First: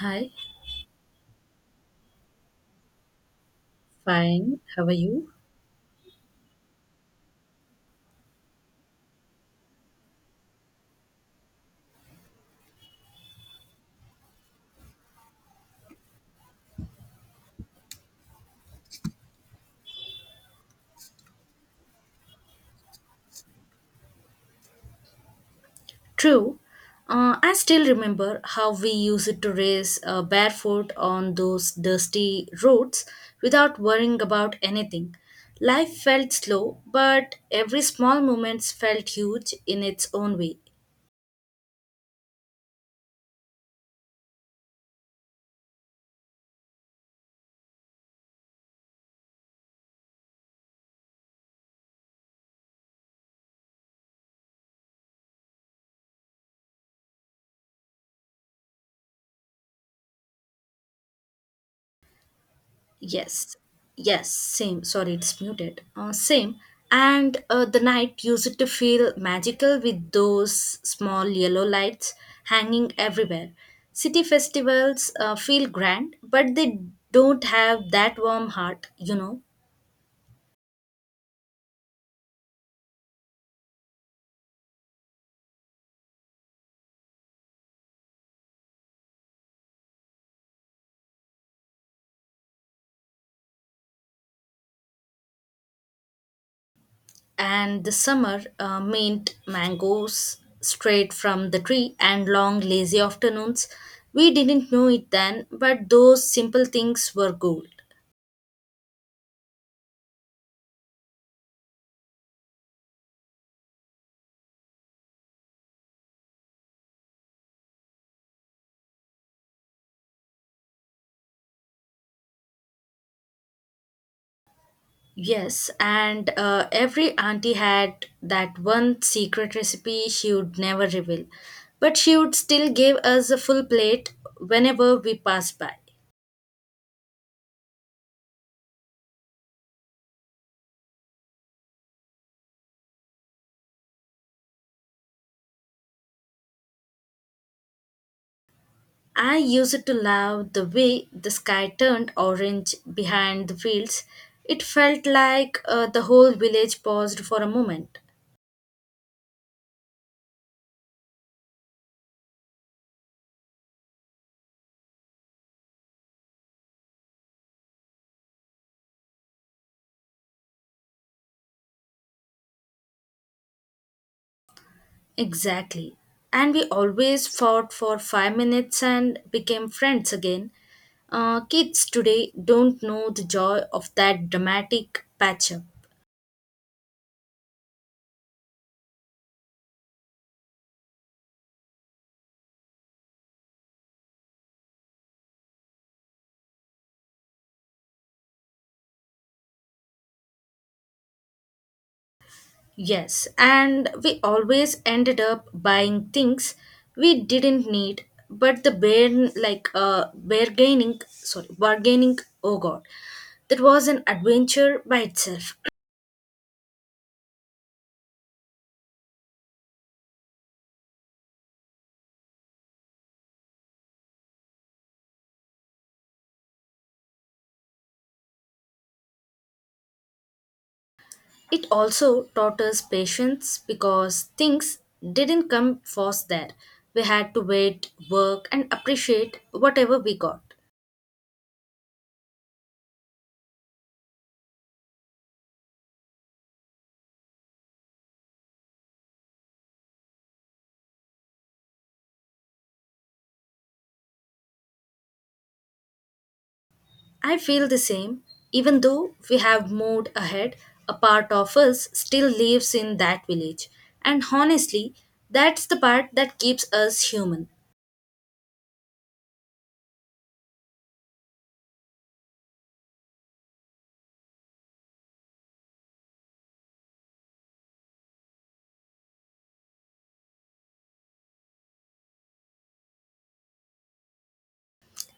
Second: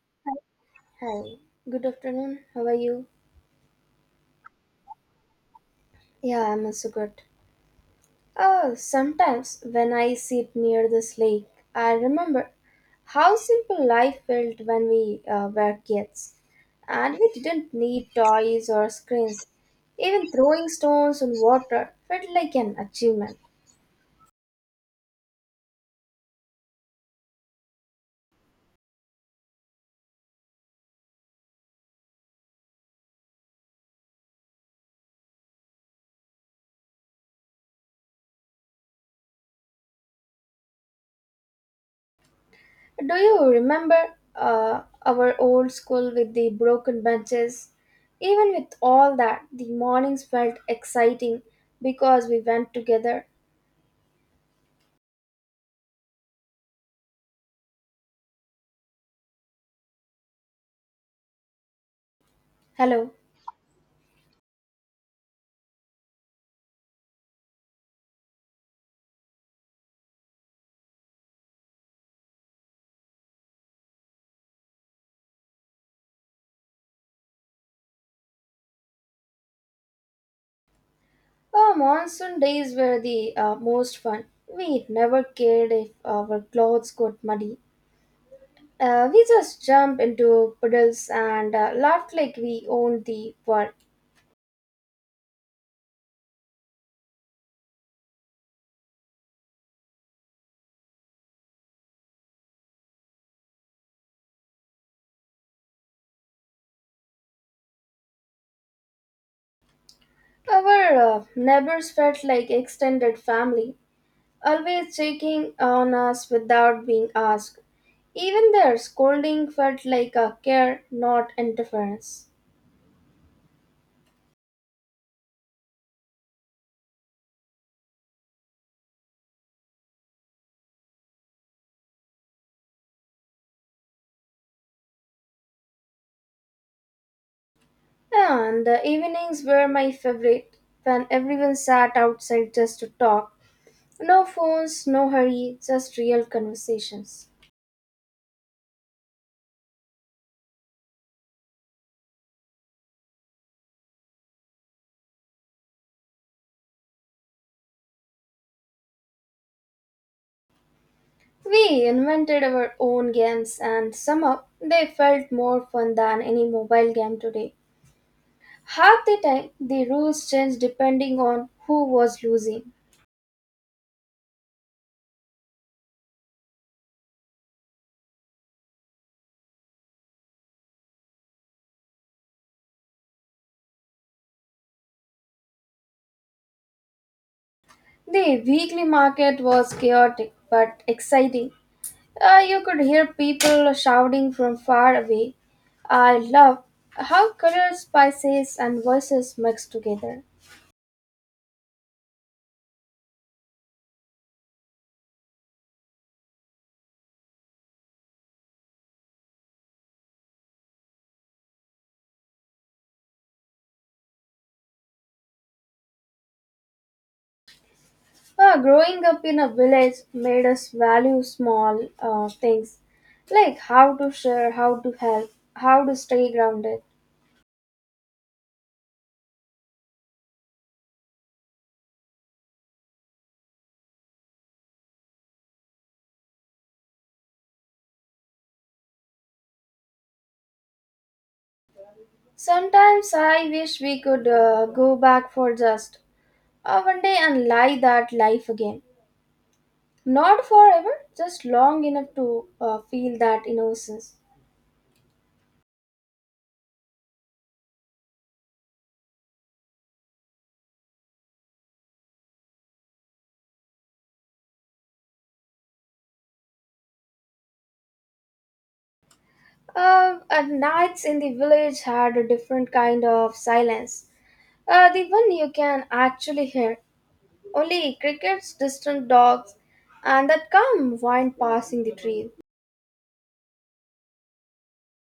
Hi, Hi, good afternoon. How are you? fine. How are you? Yeah, I'm also good. Oh, sometimes when I sit near this lake, I remember how simple life felt when we were kids. And we didn't need toys or screens. Even throwing stones on water felt like an achievement. True. I still remember how we used to race barefoot on those dusty roads without worrying about anything. Life felt slow, but every small moment felt huge in its own way. Do you remember our old school with the broken benches? Even with all that, the mornings felt exciting because we went together. Hello. Yes, yes, same. Sorry, it's muted. Same. And the night used to feel magical with those small yellow lights hanging everywhere. City festivals feel grand, but they don't have that warm heart, you know. Our monsoon days were the most fun. We never cared if our clothes got muddy. We just jumped into puddles and laughed like we owned the world. And the summer meant mangoes straight from the tree and long, lazy afternoons. We didn't know it then, but those simple things were gold. Our neighbors felt like extended family, always checking on us without being asked. Even their scolding felt like a care, not interference. Yes, and every auntie had that one secret recipe she would never reveal, but she would still give us a full plate whenever we passed by. And the evenings were my favorite when everyone sat outside just to talk. No phones, no hurry, just real conversations. I used to love the way the sky turned orange behind the fields. It felt like the whole village paused for a moment. We invented our own games and somehow they felt more fun than any mobile game today. Half the time, the rules changed depending on who was losing. Exactly. And we always fought for 5 minutes and became friends again. Kids today don't know the joy of that dramatic patch up. The weekly market was chaotic but exciting. You could hear people shouting from far away. I love how colors, spices, and voices mixed together. Yes, and we always ended up buying things we didn't need, but the bear like bargaining sorry bargaining, oh god, that was an adventure by itself. Growing up in a village made us value small things like how to share, how to help, how to stay grounded. It also taught us patience because things didn't come fast there. We had to wait, work, and appreciate whatever we got. Sometimes I wish we could go back for just one day and live that life again. Not forever, just long enough to feel that innocence. I feel the same, even though we have moved ahead, a part of us still lives in that village. And honestly, that's the part that keeps us human. At nights in the village had a different kind of silence. The one you can actually hear. Only crickets, distant dogs, and that calm wind passing the trees.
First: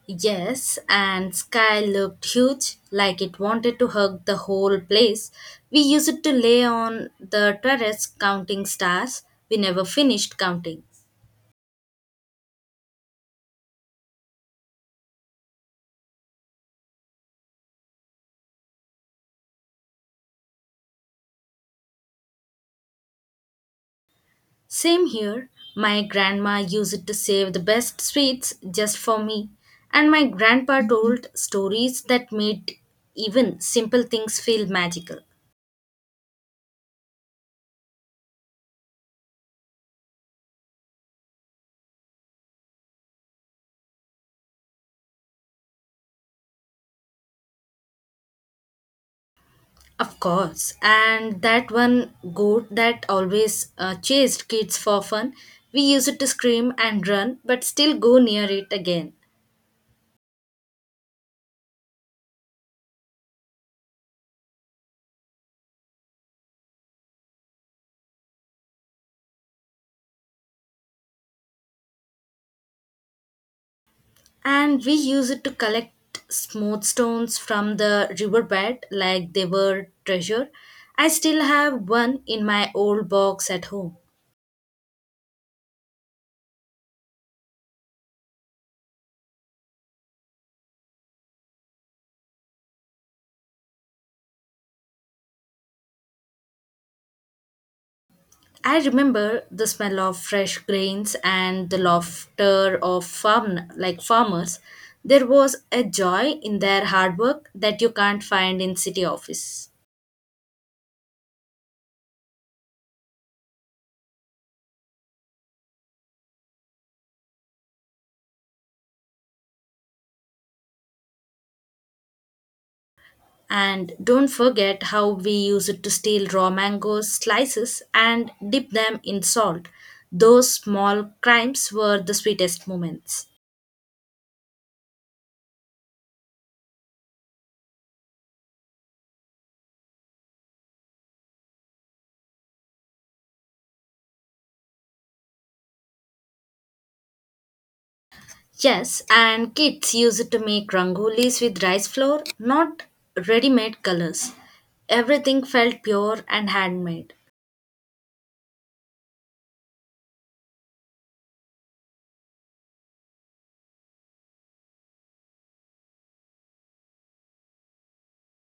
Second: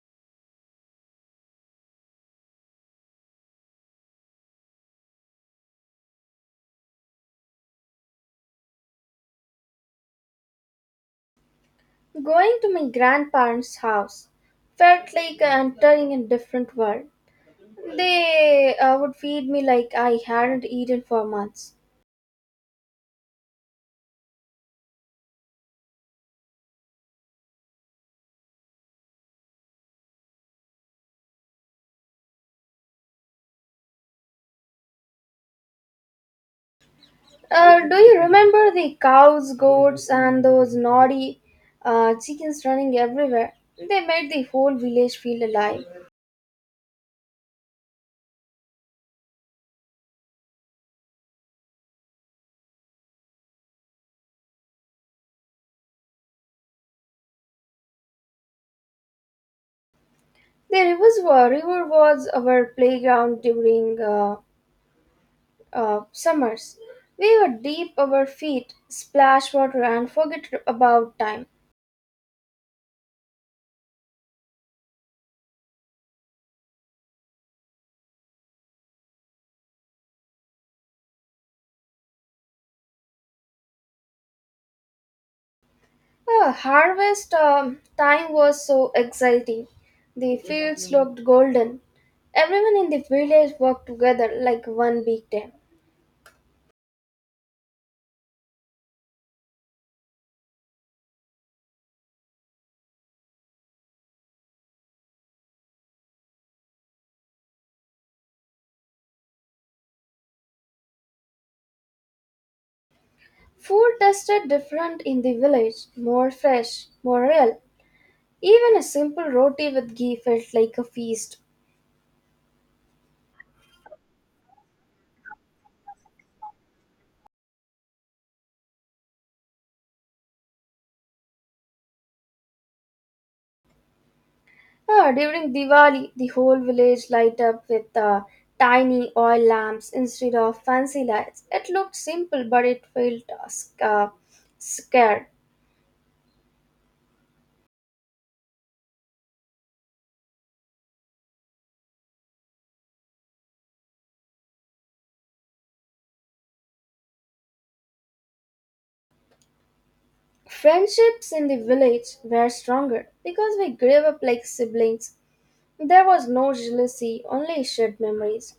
Yes, and sky looked huge, like it wanted to hug the whole place. We used to lay on the terrace counting stars. We never finished counting. Going to my grandparents' house felt like entering a different world. They would feed me like I hadn't eaten for months. Same here. My grandma used to save the best sweets just for me. And my grandpa told stories that made even simple things feel magical. Do you remember the cows, goats, and those naughty chickens running everywhere? They made the whole village feel alive. Of course, and that one goat that always chased kids for fun, we use it to scream and run, but still go near it again. River was our playground during summers. We would dip our feet, splash water, and forget about time. And we use it to collect smooth stones from the riverbed like they were treasure. I still have one in my old box at home. Harvest time was so exciting. The fields looked golden. Everyone in the village worked together like one big team. I remember the smell of fresh grains and the laughter of farmers. There was a joy in their hard work that you can't find in city office. Food tasted different in the village, more fresh, more real. Even a simple roti with ghee felt like a feast. And don't forget how we used to steal raw mangoes slices and dip them in salt. Those small crimes were the sweetest moments. Ah, during Diwali, the whole village light up with tiny oil lamps instead of fancy lights. It looked simple, but it felt scared. Yes, and kids use it to make rangolis with rice flour, not ready made colors. Everything felt pure and handmade. Friendships in the village were stronger because we grew up like siblings. There was no jealousy, only shared memories.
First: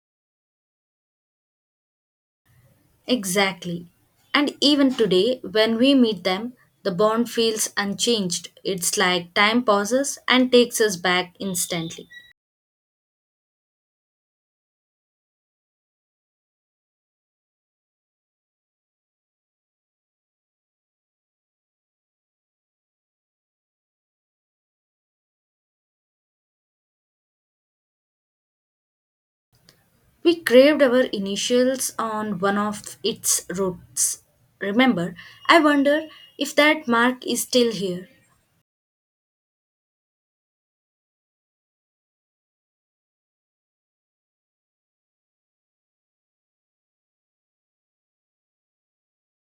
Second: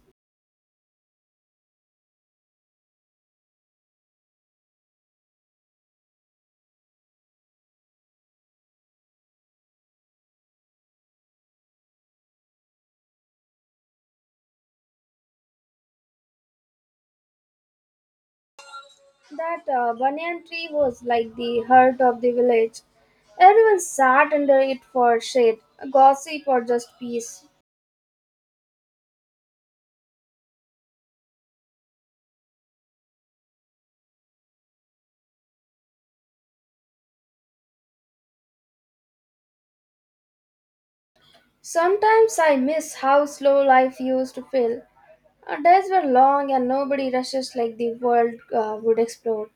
Exactly. And even today, when we meet them, the bond feels unchanged. It's like time pauses and takes us back instantly. That banyan tree was like the heart of the village. Everyone sat under it for shade, gossip, or just peace. We craved our initials on one of its roots. Remember, I wonder if that mark is still here. Sometimes I miss how slow life used to feel. Our days were long and nobody rushes like the world would explode.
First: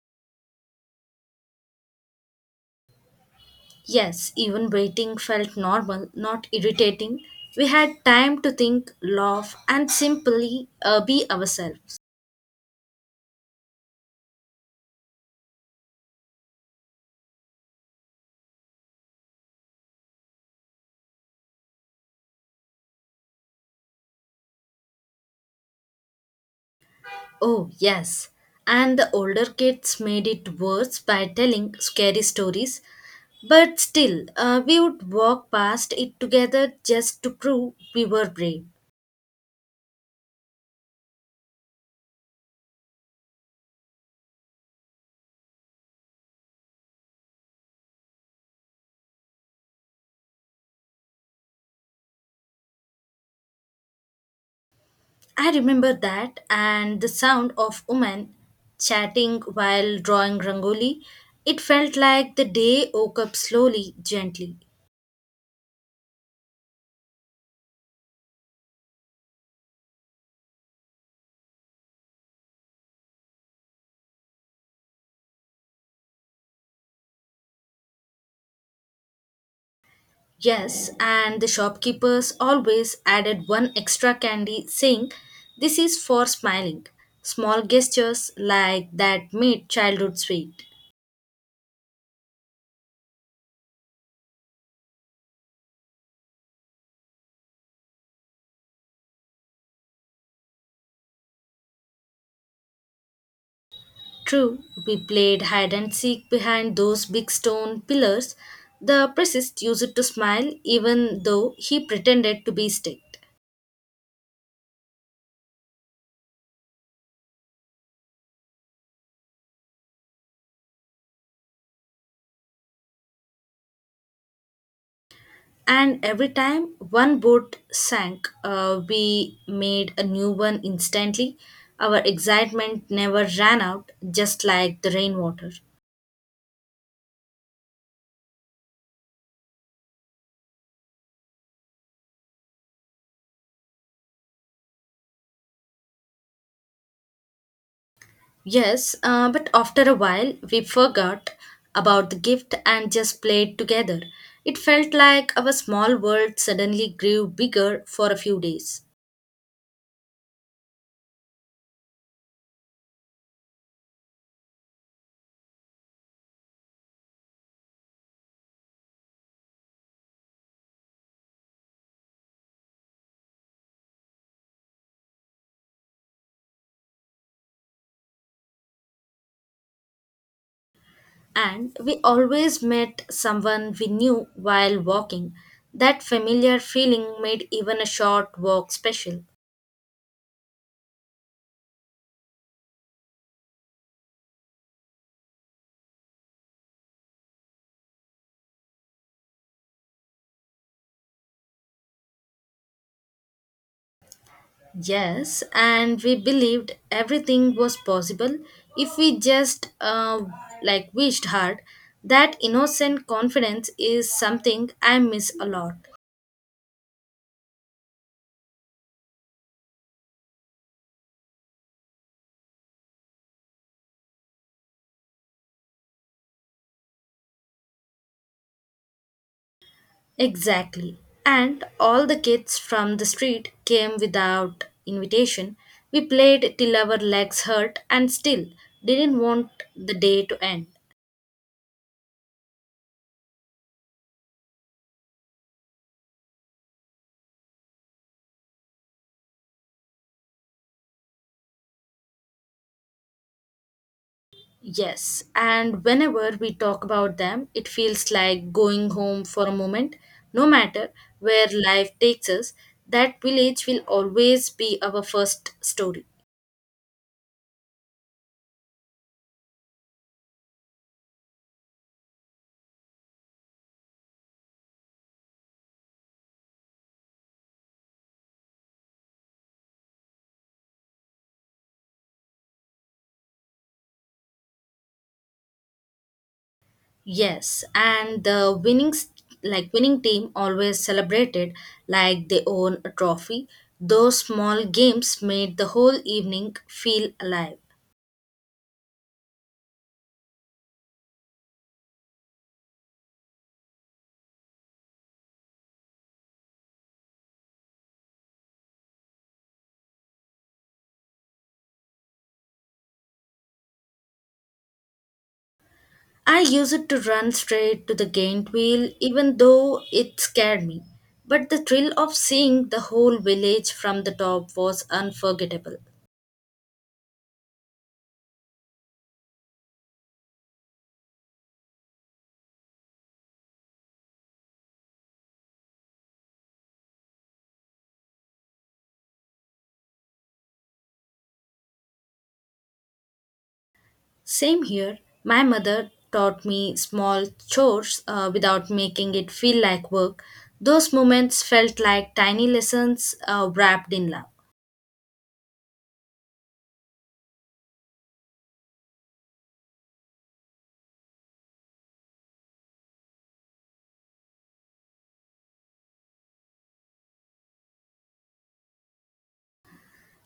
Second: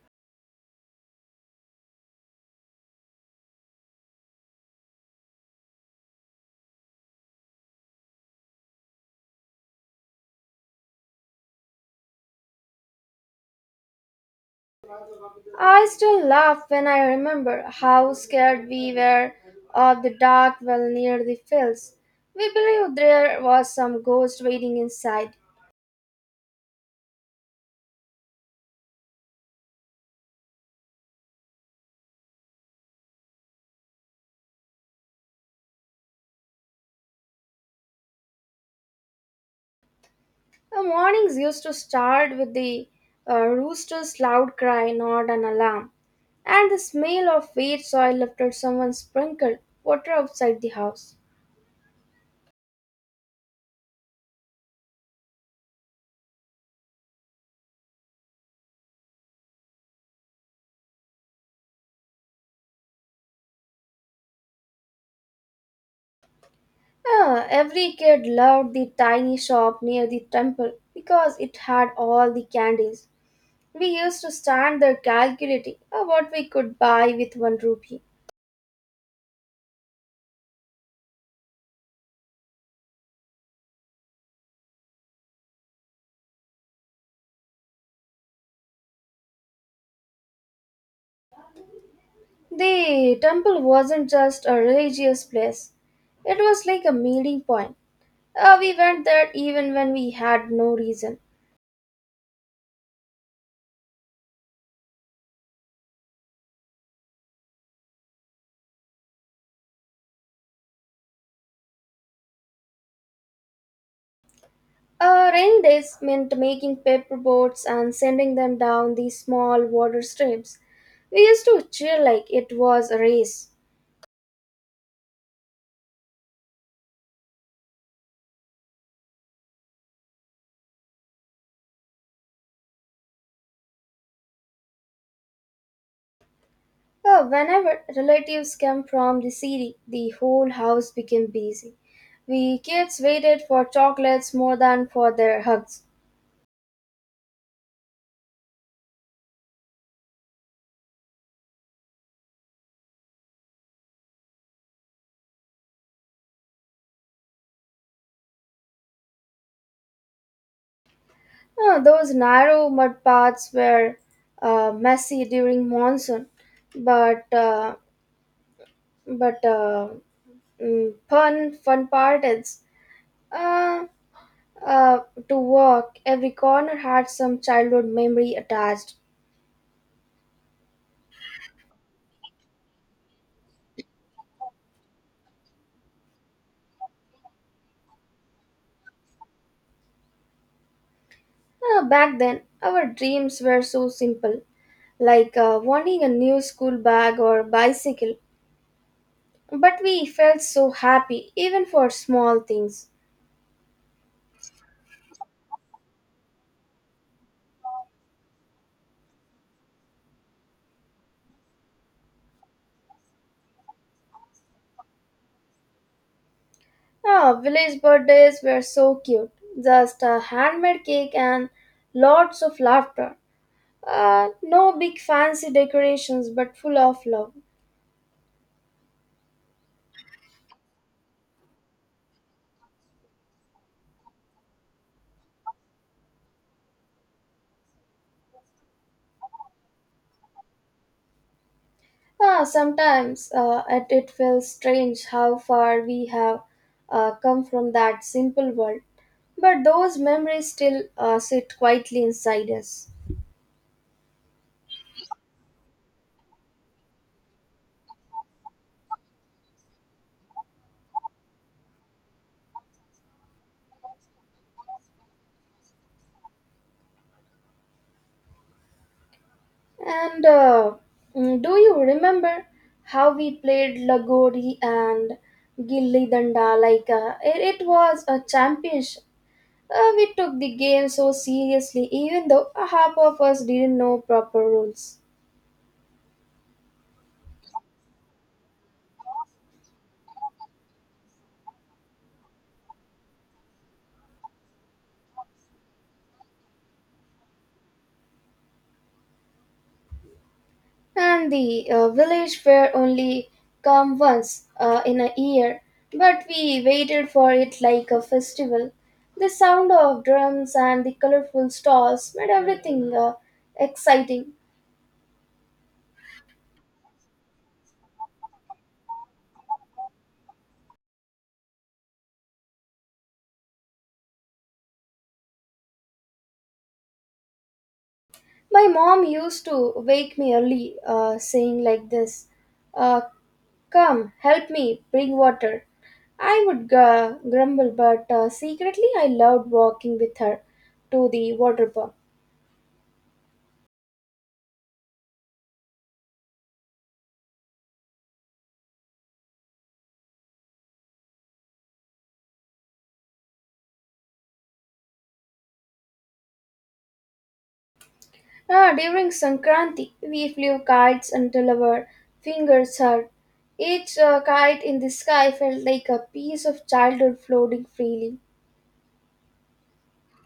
Yes, even waiting felt normal, not irritating. We had time to think, laugh, and simply be ourselves. I still laugh when I remember how scared we were of the dark well near the fields. We believed there was some ghost waiting inside. Oh, yes. And the older kids made it worse by telling scary stories. But still, we would walk past it together just to prove we were brave. The mornings used to start with the rooster's loud cry, not an alarm, and the smell of wet soil after someone sprinkled water outside the house. I remember that and the sound of women chatting while drawing rangoli. It felt like the day woke up slowly, gently. Yeah, every kid loved the tiny shop near the temple because it had all the candies. We used to stand there calculating what we could buy with one rupee. Yes, and the shopkeepers always added one extra candy, saying, "This is for smiling." Small gestures like that made childhood sweet. The temple wasn't just a religious place, it was like a meeting point. We went there even when we had no reason. True, we played hide and seek behind those big stone pillars. The priest used to smile even though he pretended to be strict. Rainy days meant making paper boats and sending them down these small water streams. We used to cheer like it was a race. And every time one boat sank, we made a new one instantly. Our excitement never ran out, just like the rainwater. Oh, whenever relatives came from the city, the whole house became busy. We kids waited for chocolates more than for their hugs. Yes, but after a while, we forgot about the gift and just played together. It felt like our small world suddenly grew bigger for a few days. Oh, those narrow mud paths were messy during monsoon, but uh, but uh, fun part is uh, uh, to walk. Every corner had some childhood memory attached. And we always met someone we knew while walking. That familiar feeling made even a short walk special. Back then, our dreams were so simple, like wanting a new school bag or bicycle. But we felt so happy, even for small things. Yes, and we believed everything was possible if we just wished hard. That innocent confidence is something I miss a lot. Ah, village birthdays were so cute, just a handmade cake and lots of laughter. No big fancy decorations, but full of love. Exactly. And all the kids from the street came without invitation. We played till our legs hurt and still didn't want the day to end. Ah, sometimes it feels strange how far we have come from that simple world, but those memories still sit quietly inside us. Yes, and whenever we talk about them, it feels like going home for a moment. No matter where life takes us, that village will always be our first story. And uh, do you remember how we played Lagori and Gilli Danda? It was a championship. We took the game so seriously, even though half of us didn't know proper rules. Yes, and the winning team always celebrated like they own a trophy. Those small games made the whole evening feel alive. And the village fair only come once in a year, but we waited for it like a festival. The sound of drums and the colorful stalls made everything exciting. I used it to run straight to the gaint wheel, even though it scared me. But the thrill of seeing the whole village from the top was unforgettable. My mom used to wake me early saying like this, uh, come help me bring water. I would grumble but secretly I loved walking with her to the water pump. Same here, my mother taught me small chores without making it feel like work. Those moments felt like tiny lessons wrapped in love. Ah, during Sankranti, we flew kites until our fingers hurt. Each kite in the sky felt like a piece of childhood floating freely.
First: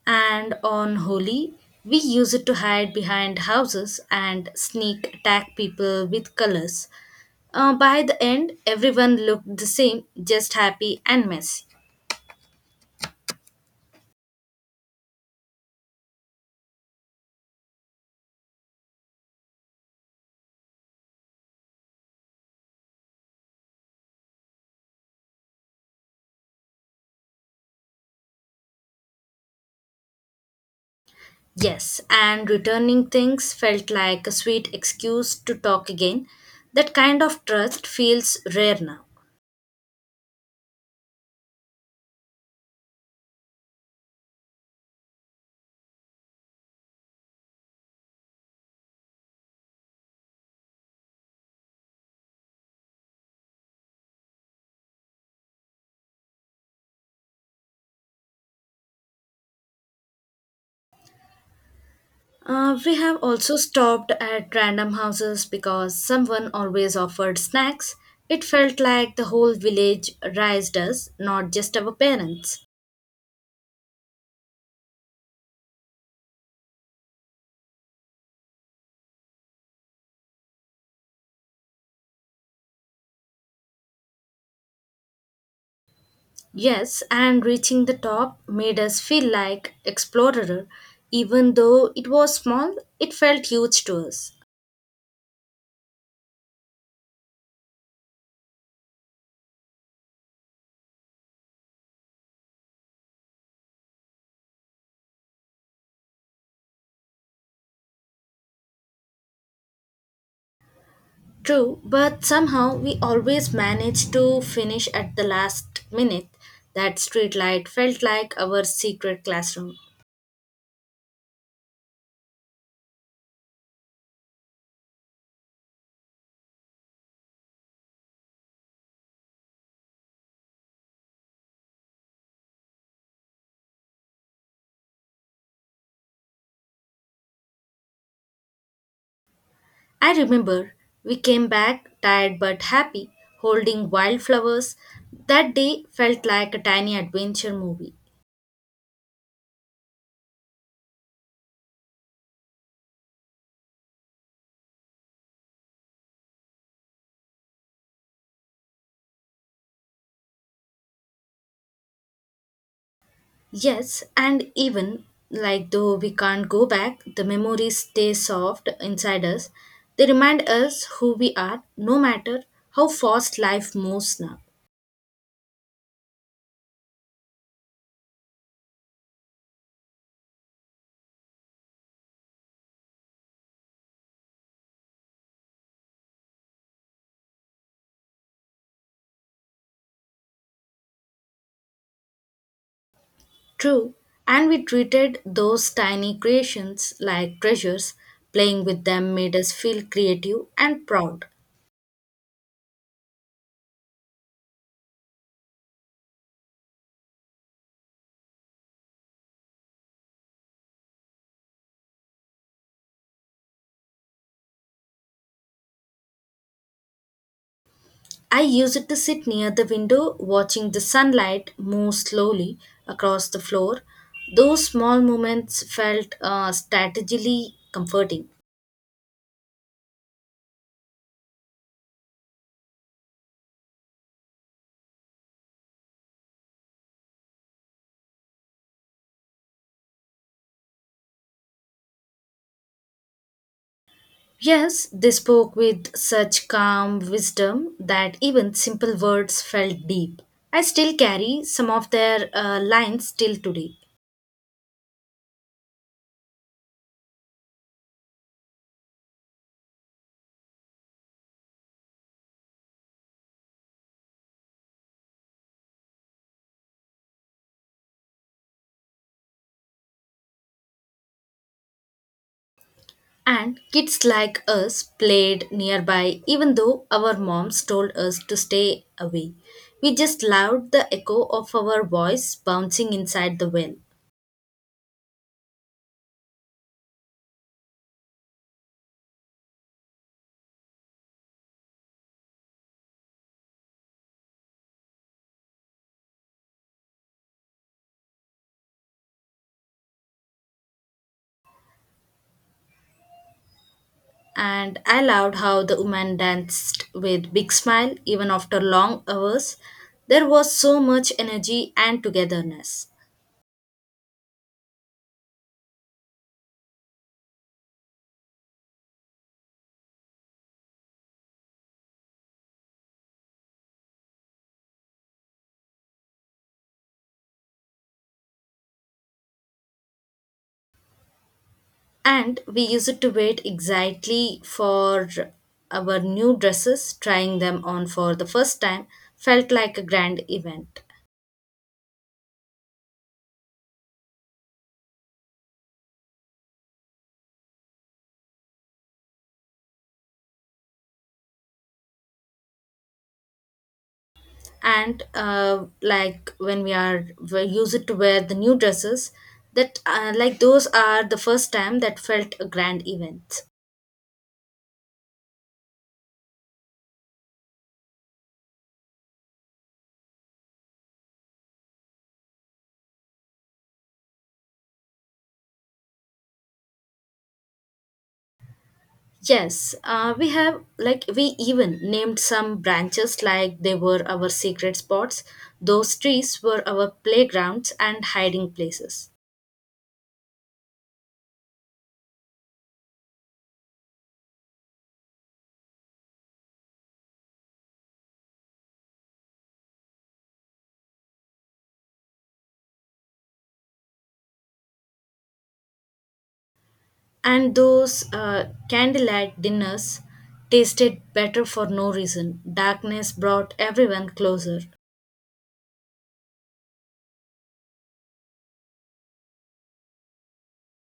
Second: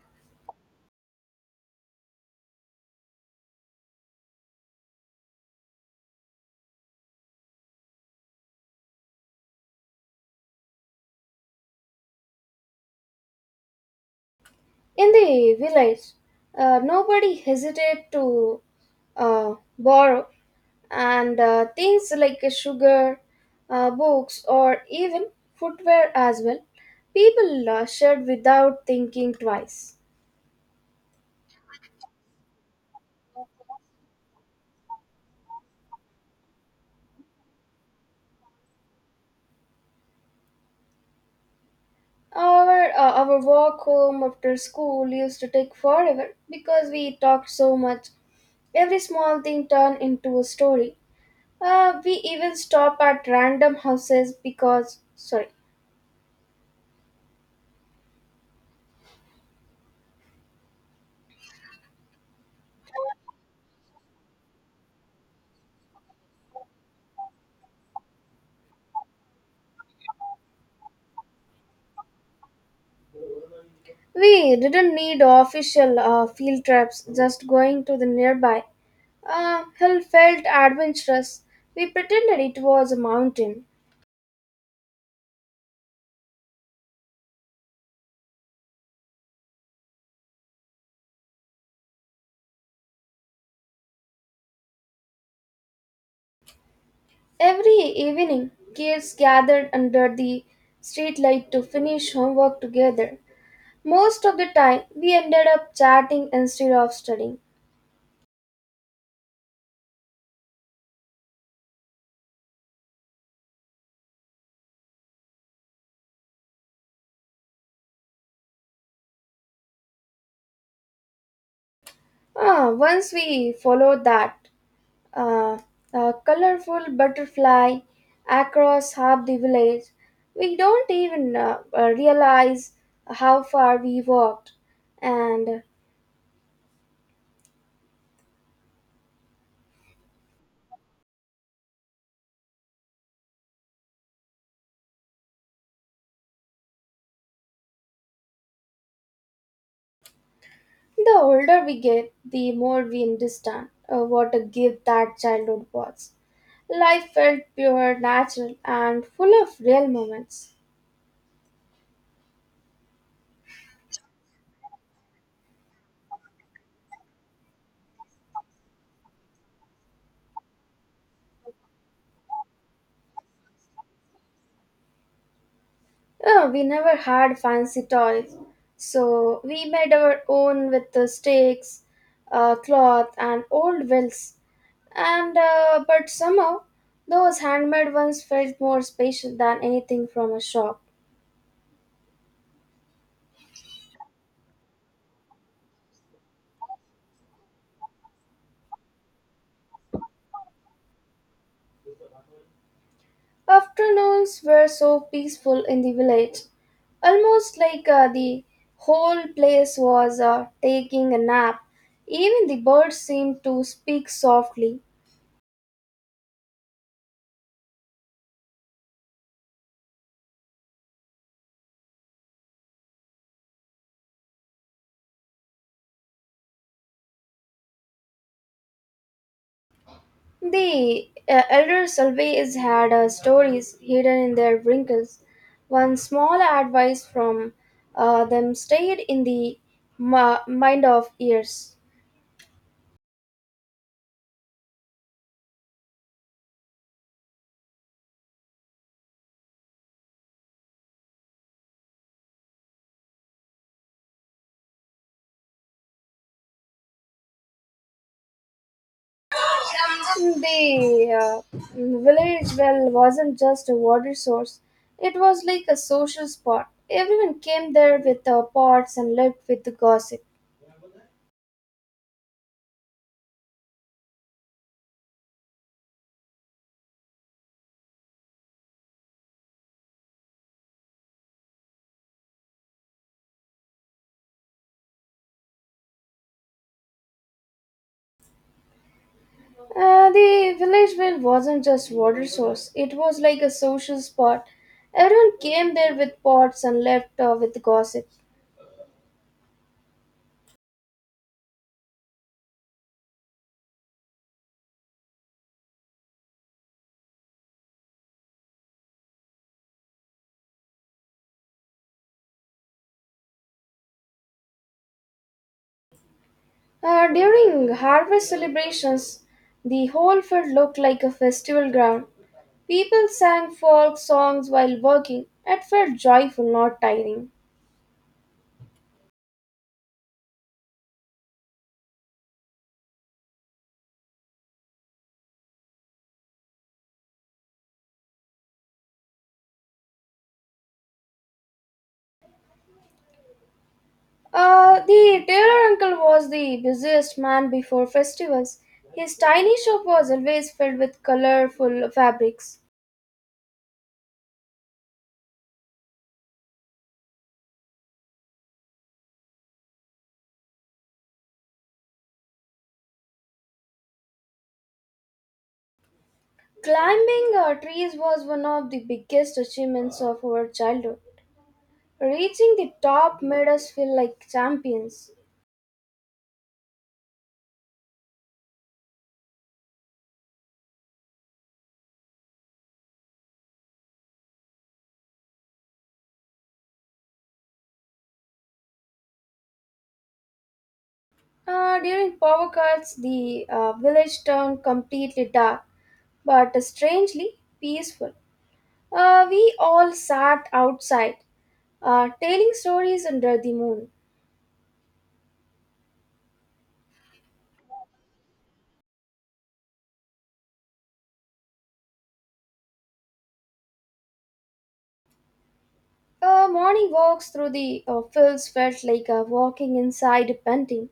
And on Holi, we use it to hide behind houses and sneak attack people with colors. By the end, everyone looked the same, just happy and messy. In the village, nobody hesitated to borrow, and things like sugar, books, or even footwear as well, people shared without thinking twice. Yes, and returning things felt like a sweet excuse to talk again. That kind of trust feels rare now. Our walk home after school used to take forever because we talked so much. Every small thing turned into a story. We even stopped at random houses because sorry, We have also stopped at random houses because someone always offered snacks. It felt like the whole village raised us, not just our parents. we didn't need official field trips. Just going to the nearby hill felt adventurous. We pretended it was a mountain. Yes, and reaching the top made us feel like explorer. Even though it was small, it felt huge to us. Every evening, kids gathered under the streetlight to finish homework together. Most of the time, we ended up chatting instead of studying. True, but somehow we always managed to finish at the last minute. That streetlight felt like our secret classroom. Ah, once we followed that uh, a colorful butterfly across half the village, we don't even realize how far we walked. And I remember we came back tired but happy, holding wildflowers. That day felt like a tiny adventure movie. the older we get, the more we understand what a gift that childhood was. Life felt pure, natural, and full of real moments. Yes, and even though we can't go back, the memories stay soft inside us. They remind us who we are, no matter how fast life moves now. Oh, we never had fancy toys, so we made our own with the sticks, cloth, and old wills. And but somehow, those handmade ones felt more special than anything from a shop. True, and we treated those tiny creations like treasures. Playing with them made us feel creative and proud. Afternoons were so peaceful in the village, almost like the whole place was taking a nap. Even the birds seemed to speak softly. I used to sit near the window watching the sunlight move slowly across the floor. Those small moments felt strategically comforting. The elders always had stories hidden in their wrinkles. One small advice from them stayed in the mind of years. Yes, they spoke with such calm wisdom that even simple words felt deep. I still carry some of their lines till today. The village well wasn't just a water source, it was like a social spot. Everyone came there with pots and lived with the gossip. And kids like us played nearby, even though our moms told us to stay away. We just loved the echo of our voice bouncing inside the well. The village well wasn't just water source. It was like a social spot. Everyone came there with pots and left with gossip. And I loved how the woman danced with big smile even after long hours. There was so much energy and togetherness. During harvest celebrations, the whole field looked like a festival ground. People sang folk songs while working. It felt joyful, not tiring. And we used to wait exactly for our new dresses, trying them on for the first time felt like a grand event. The tailor uncle was the busiest man before festivals. His tiny shop was always filled with colorful fabrics. And like when we are we used to wear the new dresses, that like those are the first time that felt a grand event. Climbing trees was one of the biggest achievements of our childhood. Reaching the top made us feel like champions. Yes, we have like we even named some branches like they were our secret spots. Those trees were our playgrounds and hiding places. During power cuts, the village turned completely dark, but strangely peaceful. We all sat outside, telling stories under the moon. And those candlelight dinners tasted better for no reason. Darkness brought everyone closer. Morning walks through the fields felt like walking inside a painting.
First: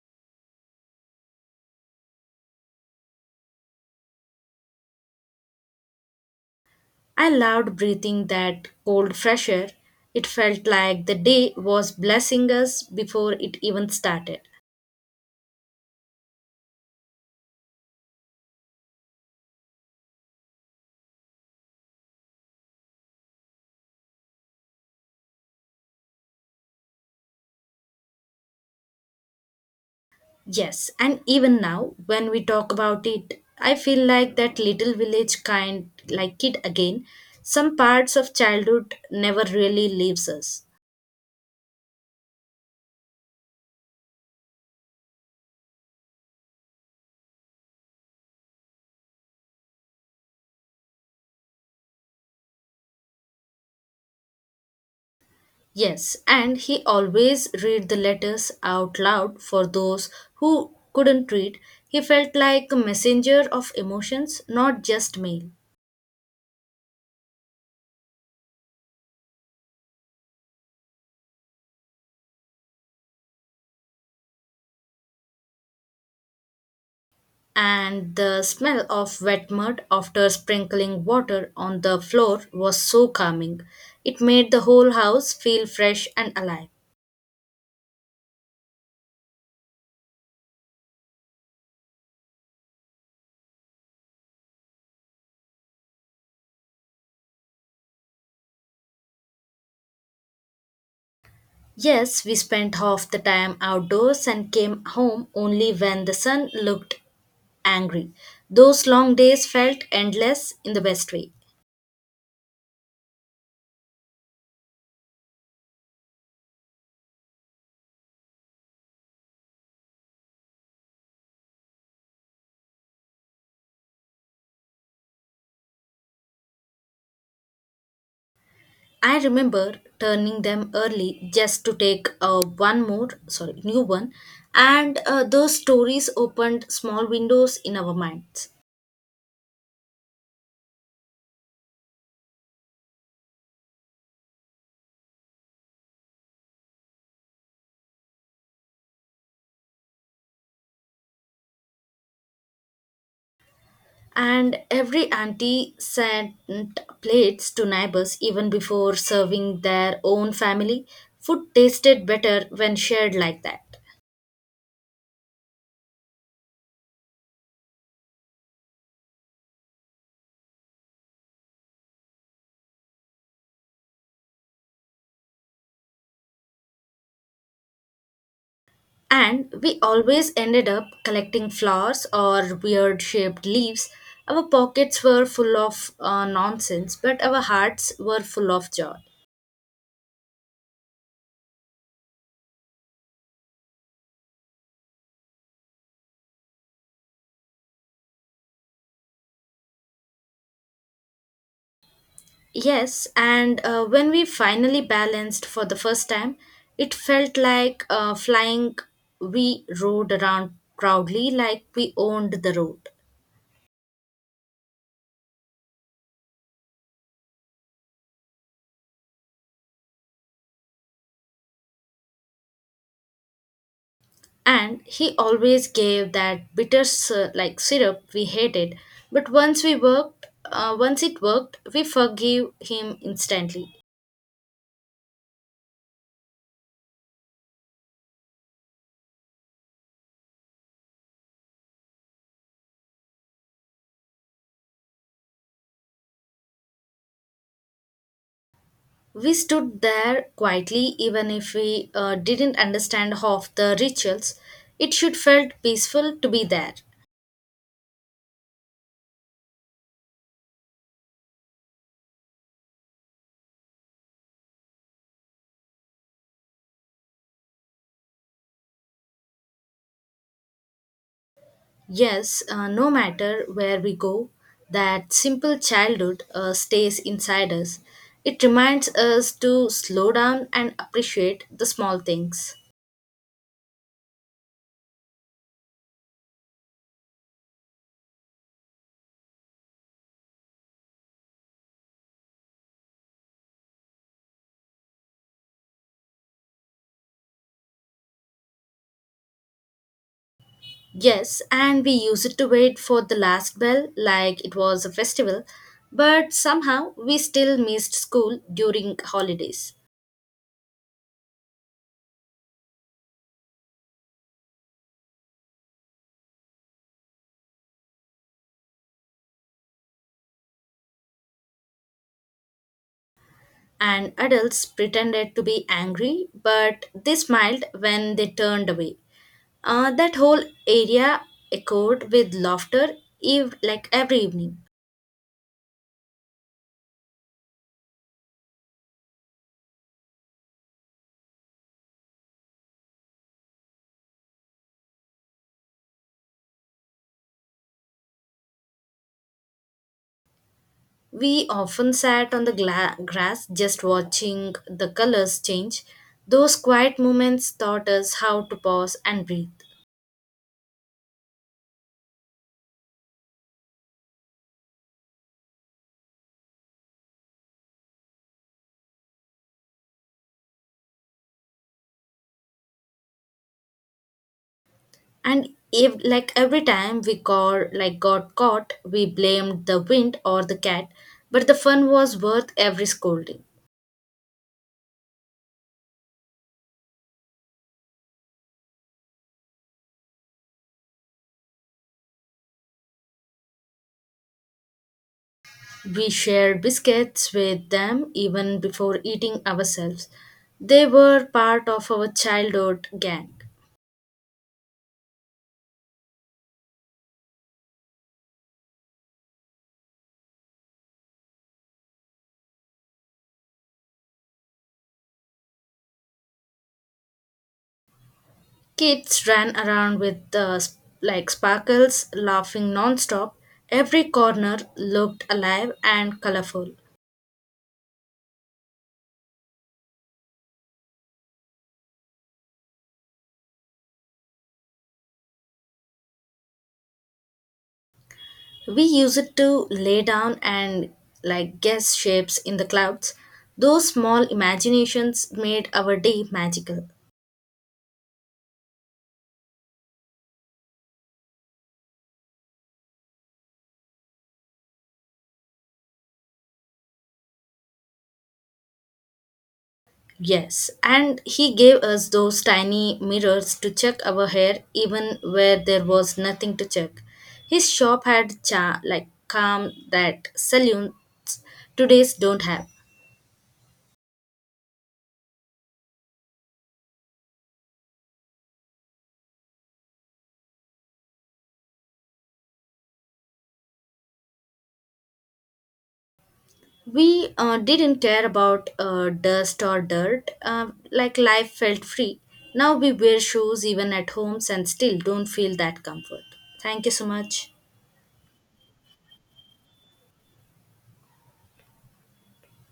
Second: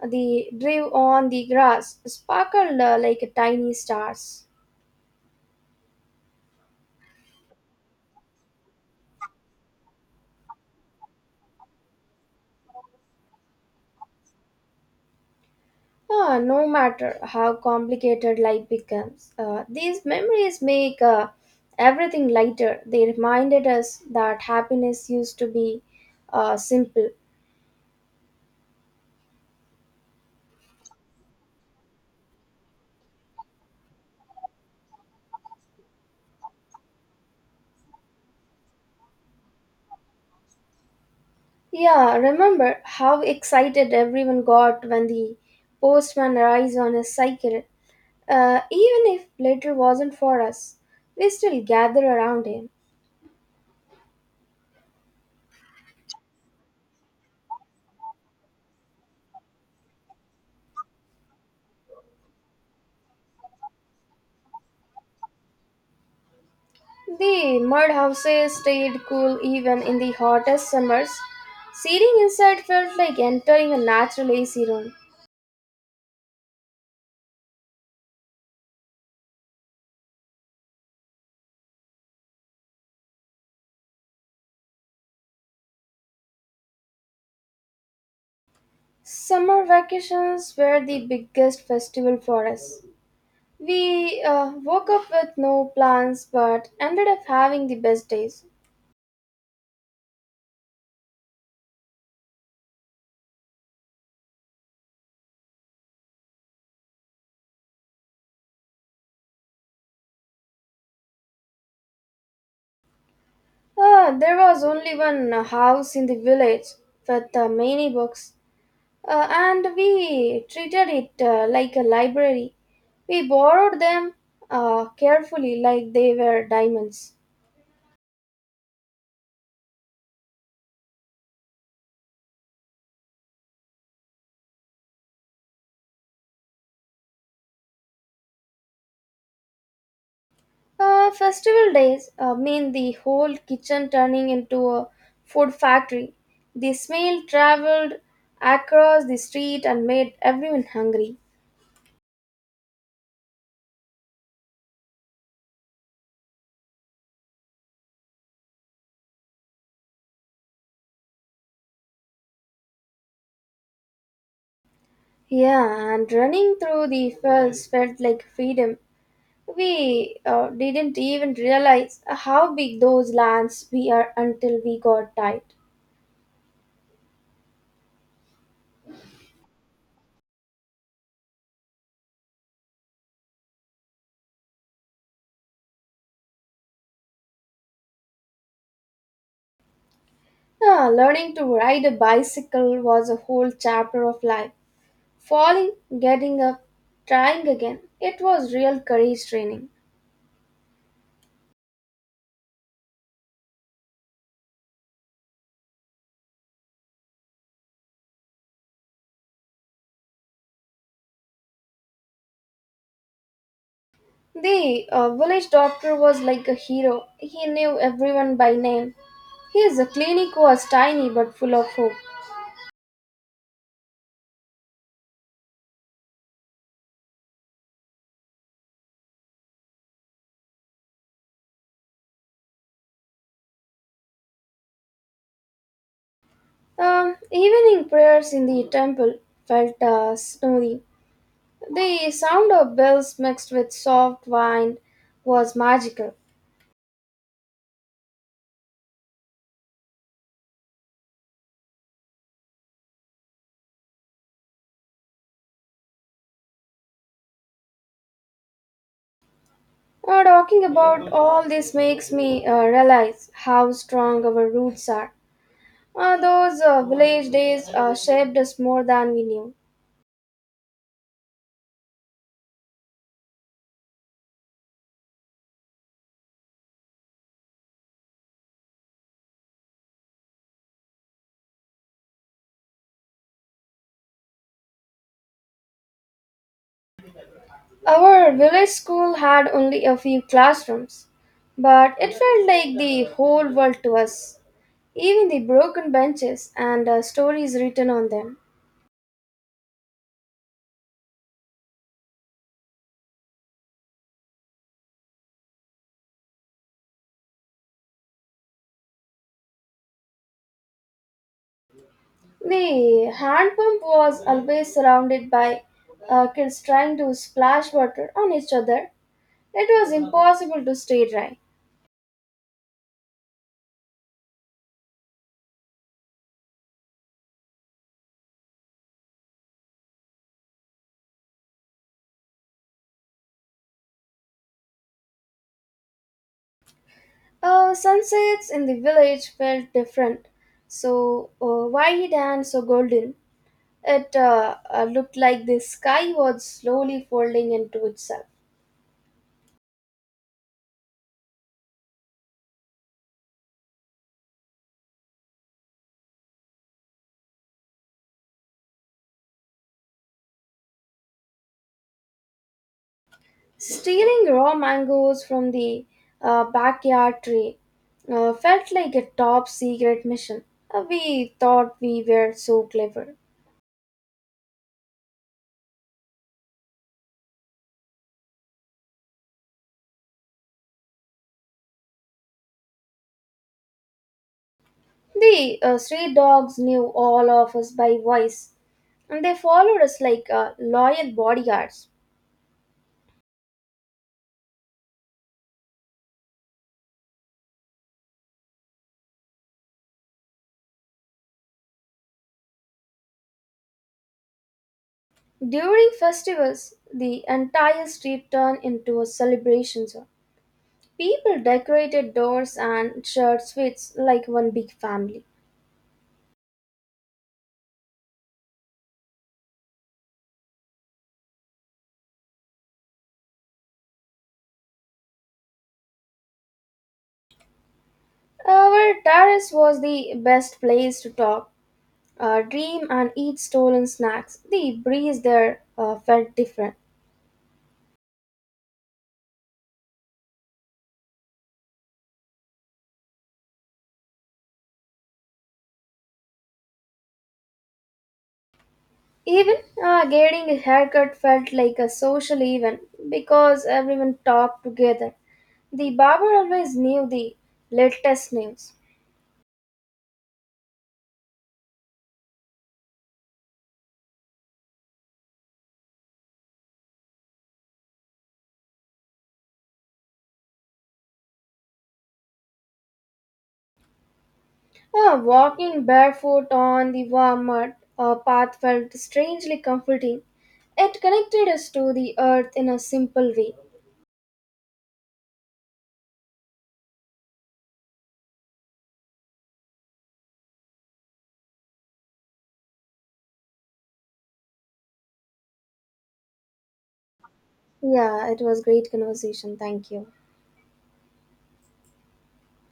The dew on the grass sparkled like tiny stars. I loved breathing that cold fresh air. It felt like the day was blessing us before it even started. Ah, no matter how complicated life becomes, these memories make everything lighter. They reminded us that happiness used to be simple. Yes, and even now, when we talk about it, I feel like that little village kind like kid again. Some parts of childhood never really leaves us. Yeah, remember how excited everyone got when the postman arrives on his cycle. Even if later wasn't for us, we still gather around him. Yes, and he always read the letters out loud for those who couldn't read. He felt like a messenger of emotions, not just mail. The mud houses stayed cool even in the hottest summers. Sitting inside felt like entering a natural AC room. And the smell of wet mud after sprinkling water on the floor was so calming. It made the whole house feel fresh and alive. Summer vacations were the biggest festival for us. We woke up with no plans but ended up having the best days. Yes, we spent half the time outdoors and came home only when the sun looked angry. Those long days felt endless in the best way. There was only one house in the village with many books. And we treated it like a library. We borrowed them carefully like they were diamonds. I remember turning them early just to take new one, and those stories opened small windows in our minds. Festival days mean the whole kitchen turning into a food factory. The smell traveled across the street and made everyone hungry. And every auntie sent plates to neighbors even before serving their own family. Food tasted better when shared like that. Yeah, and running through the fields felt like freedom. We didn't even realize how big those lands we are until we got tired. And we always ended up collecting flowers or weird shaped leaves. Our pockets were full of nonsense, but our hearts were full of joy. Ah, learning to ride a bicycle was a whole chapter of life. Falling, getting up, trying again. It was real courage training. Yes, and when we finally balanced for the first time, it felt like flying. We rode around proudly like we owned the road. The village doctor was like a hero. He knew everyone by name. His clinic was tiny but full of hope. And he always gave that bitter syrup we hated. But once it worked, we forgave him instantly. Evening prayers in the temple felt snowy. The sound of bells mixed with soft wind was magical. We stood there quietly, even if we didn't understand half the rituals. It should felt peaceful to be there. Talking about all this makes me realize how strong our roots are. Those village days shaped us more than we knew. Yes, no matter where we go, that simple childhood stays inside us. It reminds us to slow down and appreciate the small things. Our village school had only a few classrooms, but it felt like the whole world to us. Even the broken benches and stories written on them. Yes, and we used to wait for the last bell like it was a festival, but somehow we still missed school during holidays. The hand pump was always surrounded by kids trying to splash water on each other. It was impossible to stay dry. And adults pretended to be angry, but they smiled when they turned away. That whole area echoed with laughter, every evening. Sunsets in the village felt different, so wide and so golden. It looked like the sky was slowly folding into itself. We often sat on the grass just watching the colors change. Those quiet moments taught us how to pause and breathe. Stealing raw mangoes from the backyard tree felt like a top secret mission. We thought we were so clever. And if, like every time we got like got caught, we blamed the wind or the cat, but the fun was worth every scolding. The stray dogs knew all of us by voice, and they followed us like loyal bodyguards. We shared biscuits with them even before eating ourselves. They were part of our childhood gang. During festivals, the entire street turned into a celebration zone. People decorated doors and shared sweets like one big family. Kids ran around with the sparkles, laughing nonstop. Every corner looked alive and colorful. Our terrace was the best place to talk, dream, and eat stolen snacks. The breeze there felt different. We used it to lay down and guess shapes in the clouds. Those small imaginations made our day magical. Even getting a haircut felt like a social event because everyone talked together. The barber always knew the latest news. Yes, and he gave us those tiny mirrors to check our hair even where there was nothing to check. His shop had cha like calm that saloons today's don't have. Ah, walking barefoot on the warm mud path felt strangely comforting. It connected us to the earth in a simple way. We didn't care about dust or dirt, life felt free. Now we wear shoes even at homes and still don't feel that comfort. Thank you so much. Yeah, it was great conversation. Thank you.